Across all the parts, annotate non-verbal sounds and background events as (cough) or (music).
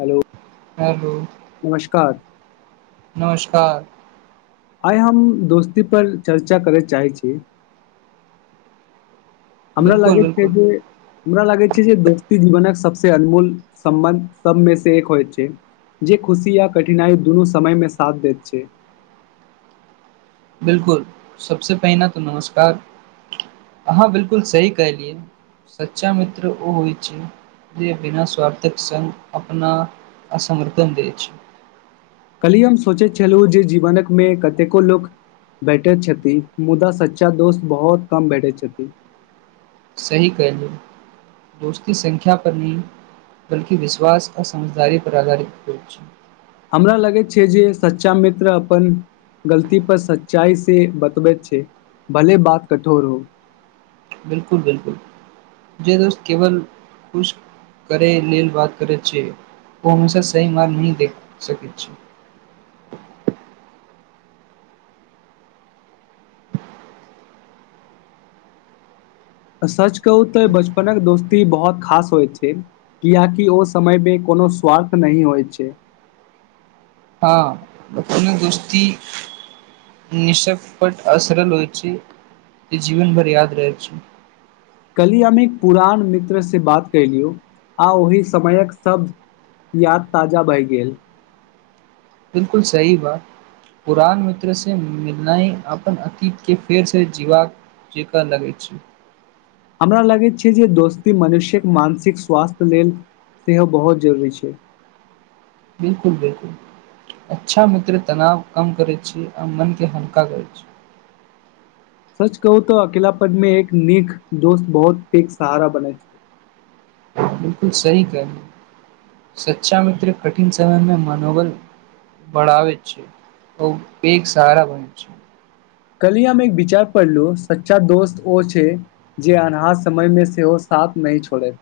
Hello hello नमस्कार। नमस्कार आइ हम दोस्तीपर चर्चा करय चाहै छी। हमरा बिल्कुल लागैत छै बिल्कुल जे हमरा लागै छै जे दोस्ती जीवनक सबसे अनमोल सम्बन्ध सबमे से एक होइ छैय जे खुशी य कठिनाइ दुनू समय मे साथ दैत छैय। बिलकुल सबसे पहिने तऽ नमस्कार अहाँ बिलकुल सही कलियै सच्चा मित्र ओ होइ छैय जे बिना स्वार्थक संग अपना असर्थन दै छैय। कल्हि हम सोचैत छलहुँ जे जीवनकमे कतेको लोक बैठैत छथिन मुदा सच्चा दोस्त बहुत कम बैठैत छथिन सही कहलिए दोस्ती संख्या पर नहि बल्कि विश्वास आ समझदारी पर आधारित होए छैय। हमरा लगैत छैय जे सच्चा मित्र अपन गलती पर सच्चाइ से बतबैत छैय भले बात कठोर हो। बिलकुल बिलकुल जे दोस्त केवल कुछ करै लेल बात करैत छैय ओ हमेशा सही मार नही देख सकैत छैय। सच कहू तऽ बचपनक दोस्ती बहुत खास होइ छै कियकि ओ समयमे कोनो स्वार्थ नही होइत छैय। हँ बचपनक दोस्ती निशकपट असरल होइ छैय जीवन भर याद रह छैय। कलीमे एक पुरान मित्रसे बात कयलियौ आ ओहि समयक सब याद ताजा भै गेल। बिलकुल सही बात पुरान मित्र से मिलना अपन अतीत के फेर से जीवा जकां लगैत छैय। हमरा लगैत छै जे दोस्ती मनुष्यक मानसिक स्वास्थ्य लेल सेहो बहुत जरूरी छैय। बिलकुल बिलकुल अच्छा मित्र तनाव कम करै छी आ मन के हलका करै छी। सच कहू तऽ अकेलपनमे एक नीक दोस्त बहुत पैग सहारा बनेै छैय। बिलकुल सही कहलिये सच्चा मित्र कठिन समयमे मनोबल बढ़ावे छैय, ओ पेग सहारा बने छैय। कलिये हम एक विचार पढ़लु सच्चा दोस्त ओ छैय जे अन्हार समय मे सेहो साथ न छोड़ै।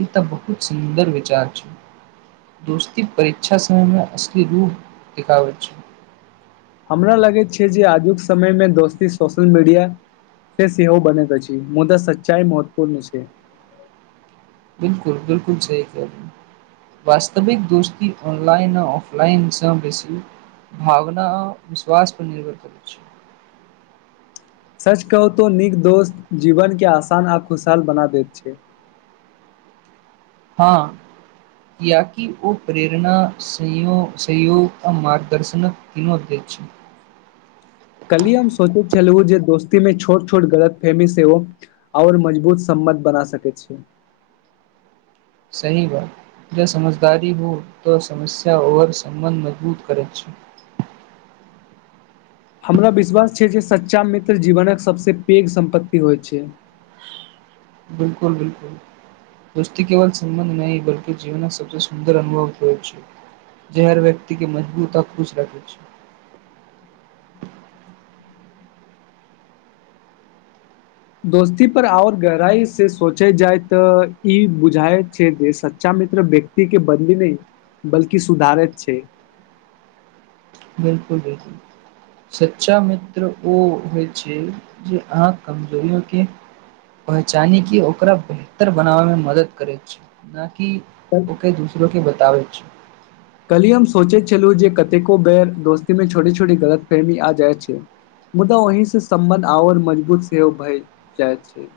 ई तऽ बहुत सुन्दर विचार छैय दोस्ती परीक्षा समय मे असली रूप देखाबैत छैय। हमरा लगैत छैय जे आजुक समयमे दोस्ती सोशल मीडिया सेहो बनैत अछि मुदा सच्चाइ महत्वपूर्ण छैय। बिलकुल बिलकुल सही कहलिये वास्तविक दोस्ती ऑनलाइन आ ऑफलाइन स बेसी भावना आ विश्वास पर निर्भर करै छैय। सच कहू तो नीक दोस्त जीवन के आसान आ खुशहाल बना दैत छैय। हँ कियाकि ओ प्रेरणा, संयोग आ मार्गदर्शनक तीनो दे छैय। कलिय हम सोचैत छलहु जे दोस्तीमे छोट छोट गलतफहमी सेहो और मजबूत सम्बन्ध बना सकैत छैय। सही बात ज समझदारी हो तऽ समस्या और सम्बन्ध मजबूत करैत छैय। हमरा विश्वास छैय जे सच्चा मित्र जीवनक सभसँ पैघ सम्पत्ति होइत छैय। बिलकुल बिलकुल दोस्ती केवल सम्बन्ध नहि बल्कि जीवनक सबसँ सुन्दर अनुभव होए छैय जे हर व्यक्ति के मजबूत आ खुश रखै छैय। दोस्ती पर और गहराई से सोचल जाय तऽ ई बुझाइत छै जे सच्चा मित्र व्यक्ति के बंदी नहि बल्कि सुधारैत छैय। बिलकुल बिलकुल सच्चा मित्र ओ होइ छैय जे अहाँ कमजोरियो के पहचानी के ओकरा बेहतर बनाबय मे मदद करैत छैय। कि ओकर दूसरोे बच बताबैय छी। कली हम सोचैत छलहुँ जे कतेको बेर दोस्ती मे छोटे छोटी गलतफहमी आ जाइत छैय मुदा ओहि से सम्बन्ध और मजबूत सेहो भए जाइत छैय।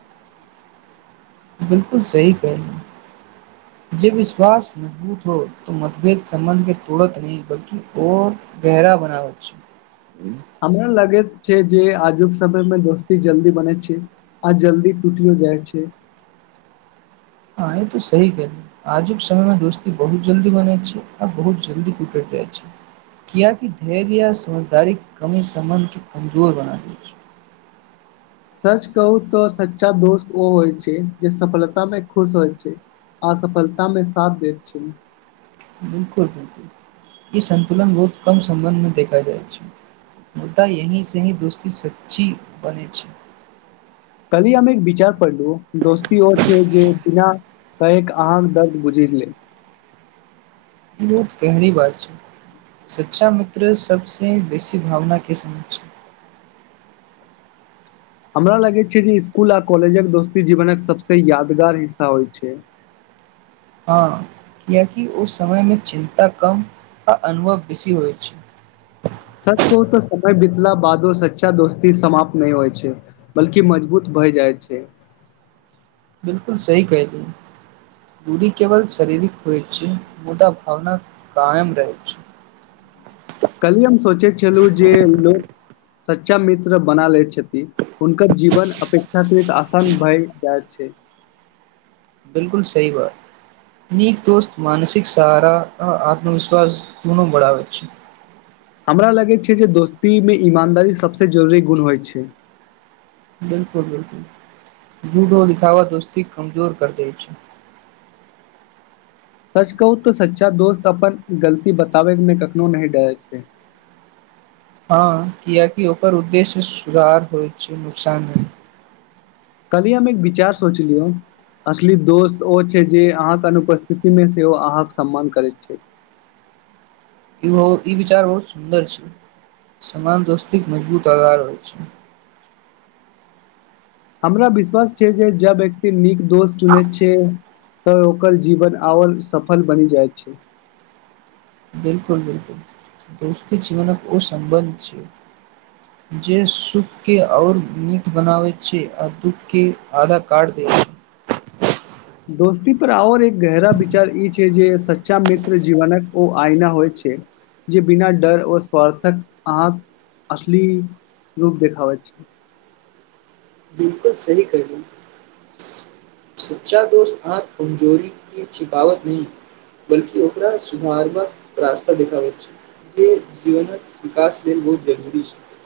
बिलकुल सी कहल जे विश्वास मजबूत हो त मतभेद सम्बन्ध के तोड़त नहि बल्कि र गहरा बना बै छैय। हमरा लगे छै जे आजुक समय मे दोस्ती जल्दी बने छैय आ जल्दी टूटियो जाइ छैय। आंए तू सही कहली आजुक समय मे दोस्ती बहुत जल्दी बने छैय आ बहुत जल्दी टुट जाइ छैय कियकि धैर्य समझदारी कमी सम्बन्ध के कमजोर बना द छैय। सच कहू तऽ सच्चा दोस्त ओ होइ छैय जे सफलता में खुश होइ छैय असफलता मे साथ दैत छैय। बिलकुल बिलकुल ई संन्तुलन बहुत कम सम्बन्ध मे देखा जाय छैय मुदा यही से ही दोस्ती सच्ची बने छैय। कली हम एक विचार पल दोस्त ओ छै जे बिना कैक अहाँक दर्द बुझि लै ई बहुत गहरी बात छै सच्चा मित्र सबबसे बेसी भावना के सम छै हमरा लगैत छै जे इसकुल आ कॉलेजक दोस्ती जीवनक सभसँ यादगार हिस्सा होइत छै हँ कियकि ओ समयमे चिन्ता कम आ अनुभव बेसी होइ छै सच कहू तऽ समय बीतला बादो सच्चा दोस्ती समाप्त नहि होइ छै बल्कि मजबूत भय जाइ छै बिलकुल सही कहिली दूरी केवल शारीरिक हो छैय मुदा भावना कायम रहै छैय। कलही हम सोचैत छलहुँ जे लोक सच्चा मित्र बना लैत छथि हुनकर जीवन अपेक्षाकृत आसान भए जाइत छैय। बिलकुल सही बात नीक दोस्त मानसिक सहारा आ आत्मविश्वास दूनो बढ़ावैत छैय। हमरा लगैत छै जे दोस्तीमे ईमानदारी सभसँ जरूरी गुण होइत छै बिलकुल बिलकुल जूडो दिखाव दोस्ती कमजोर कर दै छै सच कहू तऽ सच्चा दोस्त अपन गलती बताबैमे कखनो नहि डरै छै हँ किियकि ओकर उद्देश्य सुधार होइत छै नुकसान नहि कह हम एक विचार सोचलिय असली दोस्त ओ छै जे अहाँके अनुपस्थिति मे सेहो अहाँके सम्मान करैत छै ई ई विचार बहुत सुन्दर छै सन दोस्ती मजबूत आधार होइ छै हमरा विश्वास छिय जे जा व्यक्ति नीक दोस्त चुने छै तऽ ओकर जीवन आओर सफल बनि जाइत छै बिलकुल बिलकुल दोस्ती जीवनक ओ सं्बन्ध छै जे सुख के आओर नीीक बनाब छै आ दुःख के आधा काढ़ द छै दोस्ती पर आओर एक गहरा विचार ई छै जे सच्चा मित्र जीवनकक ओ आइना होइ छै जे बिना डर ओऔ स्व्थक अक असली रूप देखाबै छै बकुल सी करल सच्चा दोष आ कमजोरी के छिपावट नहि बल्कि ओकरा सुधारवा रास्ता देखाबै छै जे जीवन विकास लेल बहुत जरूरी छै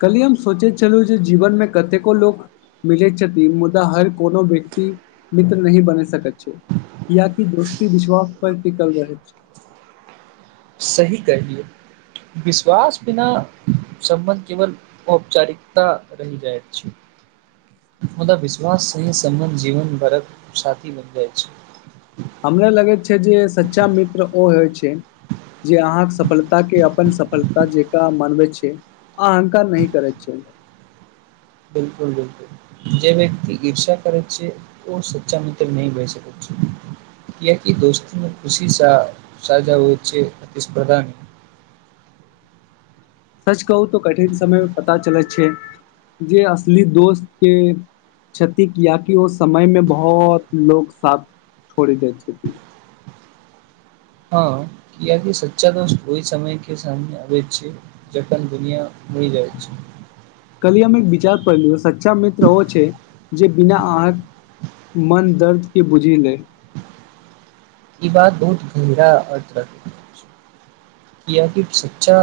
कली हम सोचे छलहु जे जीवन मे कतेको लोक मिलै छथिन मुदा हर कोनो व्यक्ति मित्र नहिी बन सकैत छै यियकि दोस्ती विश्वास पर टिकल रहै छै सही कर लियए विश्वास बिना सम्बन्ध केवल औपचारिकता रहि जाइत छै मुदा विश्वास सही सम्बन्ध जीवन भरक साथी बनि जाइ छै हमरा लगैत जे सच्चा मित्र ओ होइ छै जे अहाँके सफलता के अपन सफलता जेक मनबै छै अहंक नहिह करै छै बिलकुल बिलकुल जे व्यक्त ईर्षा करै छै ओ सच्चा मित्र नह भहि स छै कियकि दोस्त खुशी सा साजा होइ छै अतिस्पर्धा नहि सच कहू तऽ कठिन समय मे पता चलै छै जे असली दोस्त के क्षति किियकि ओ समय मे बहुत लो साथ छोड़ि द छथि हँ किियकि सच्चा दोस्त ओहि समयके सामने आबैत छै जखन दुनििया मरि जाइत छै कली हम एक विचार पढ़लिय सच्चा मित्र ओ छै जे बिना अहाँके मन दर्द के बुझि ले ई बात बहुत गहरा अर्थर क किि सच्चा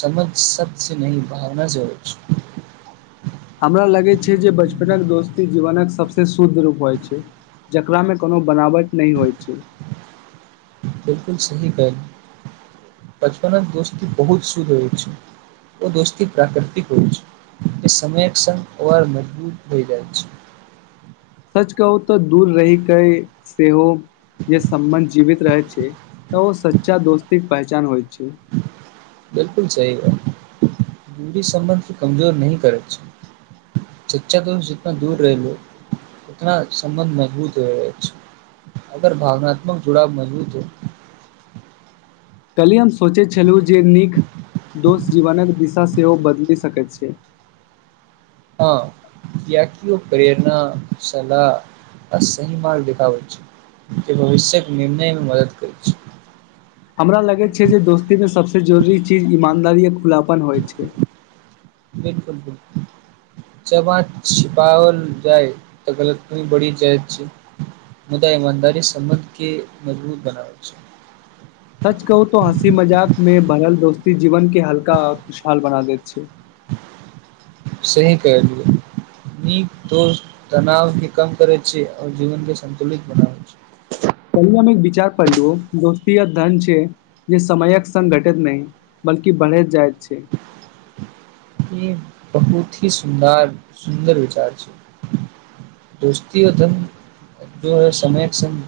समझ सब से न भावना जर हमरा लगै छै जे बचपनक दोस्ती जीवनक सभसँ शुद्ध रूप होइ छै जकरामे कोनो बनावट नहि होइ छै बिलकुल सही कहै बचपन दोस्ती बहुत शुद्ध होइ छै ओ दोस्ती प्राकृतिक होइ छै जे समयक्षम अवर मजबूत होइ जाइत छै सच कह ओ तऽ दूर रहिकेऽ सेहो जे सम्बन्ध जीवित रहै छै तऽ ओ सच्चा दोस्तीक पहचान होइ छै बिलकुल सही है दूरी सम्बन्ध क कमजोर न करै छै चच्चा दोष जितना दूर रह लो उतना सम्बन्ध मजबूत रह जा छै अगर भावनात्मक जुड़ाव मजबूत हो कल्हिी हम सोचैत छलहुँ जे नीक दोष जीवनक दिशा सेहो बदलि सकैत छै हँ किियकि ओ प्रेरणा सलाह आ सही मार्ग देखाबैत छै जे भविष्यके निर्णयमे मदद करैत छै हमरा लगैत छै जे दोस्तीमे सभसँ जरूरी चीज ईमानदारी आ खुलापन होइत छै बिलकुल बकु जब आ छिपावल जाइ तऽ गलती बढ़ी जाइत छै मुदा इमानदारी सं्बध के मजबूत बनाबै छै सच कहूो हँसी मजाक में भरल दोस्ती जीवन के हल्का खुशहाल बना देत अ छै सही केलियै नीक दोस तनावके कम करैत छी आओर जीवने संन्तुलित बनाबैत छी कहि हम एक विचार पढ़लु दोस्ती य धन छै जे समयक संगङ् घटैत नहि बल्कि बढ़ैत जाइतत क (unintelligible) (unintelligible) बहुती सुन्दर सुन्दर विचार छै दोस्तओ धन ज ह समयक्षम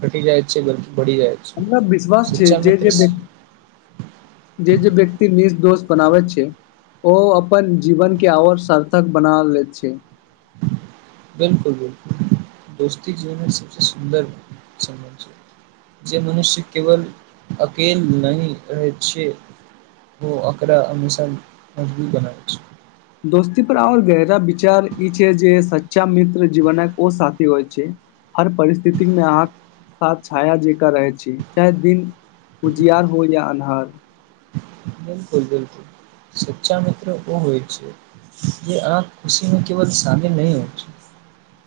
घटी जाइत छै ब हमरा विश्वास छै, जे जे व जे जे व्यक्त निस दोस्त बनाबैत छै ओ अपन जीवनके आओर सार्थक बना लैत छै। बिलकुल बिलकुल दोस्ती जीवन सब सुन्दर सम छै जे मनुष्य केवल अकेल नहिह रह छै ओ अकरा हमेशा मजबूत बनाब छै। दोस्ती पर आर गहरा विचार ई छै जे सच्चा मित्र जीवनक ओ साथी होइ छै हर परिस्थिति मे अहाँ साथ छाया जक रहै छी चाहे दिन। कुजियार हो या अन्हार बिलकुल बिलकुल सच्चा मित्र ओ होइ छै जे आ खुशी न केवल साम न होइ छै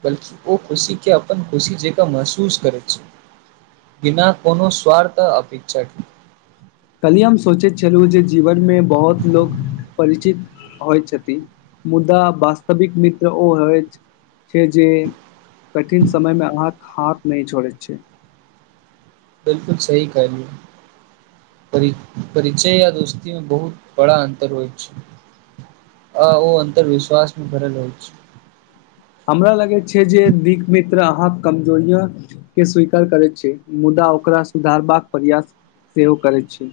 बल्कि ओ खुशी के अपनन खुशी जेक महसूस करै छै बिना कोनो स्वार्थ अपे्षा के कलियम (unintelligible) सोचैत छलहुँ जे जीवनमे बहुत लोक परिचित होइ छथि मुदा वास्तविक मित्र ओ होइत छै जे कठिन समय मे अहाँके हाथ नहि छोड़ैत छै बिलकुल सही कहलिय पर परिचय या दोस्तीमे बहुत बड़ा अन्तर होइत छै, आ ओ अन्तर विश्वास मे भरल होइ छै। हमरा लगैत छै जे दिक मित्र अहाँक कमजोरिय के स्वीकार करैत छै, मुदा ओकरा सुधारबाक प्रयास सेहो करैत छै।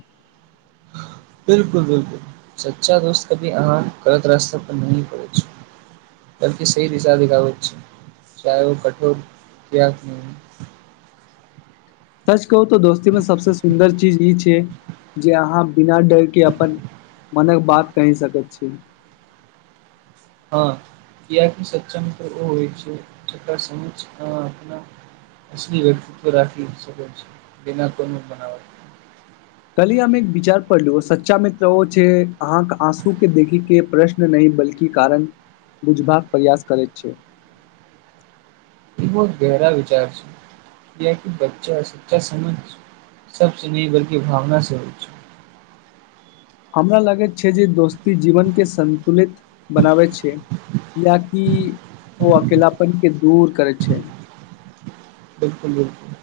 बिलकुल बिलकुल सच्चा दोस्त कभी अहाँ गलत रास्ता पर नहं पड़ै छै बल्कि सही दिशा दगावैत छै चाहे ओ कठोर क नहि हो। सच कहू तऽ दोस्ती मे सबस सुन्दर चीज ई छै जे अहाँ बिना डरके अपन मने बात कहि सक छी। क सच्च होइ छैक सम अपना असल व्यक्तित्व रखीक छै बिना कोनो बनावट कली हम एक विचार पढ़लु सच्चा मित्रो छै अहाँके आँसू के देखी के प्रश्न नहि बल्कि कारण ुझ भाग प्रयास करैत छै। ई बहुत गहरा विचार छै यक बच्चा सच्चा समझ सबचसँ न बल्ि भावना से होच छै। हमरा लागै छै जे दोस्त व्यक जीवनके संन्तुलित बनाबै छै किियकि ओ अकेलापन के दूर करै छै। बिलकुल बिलकुल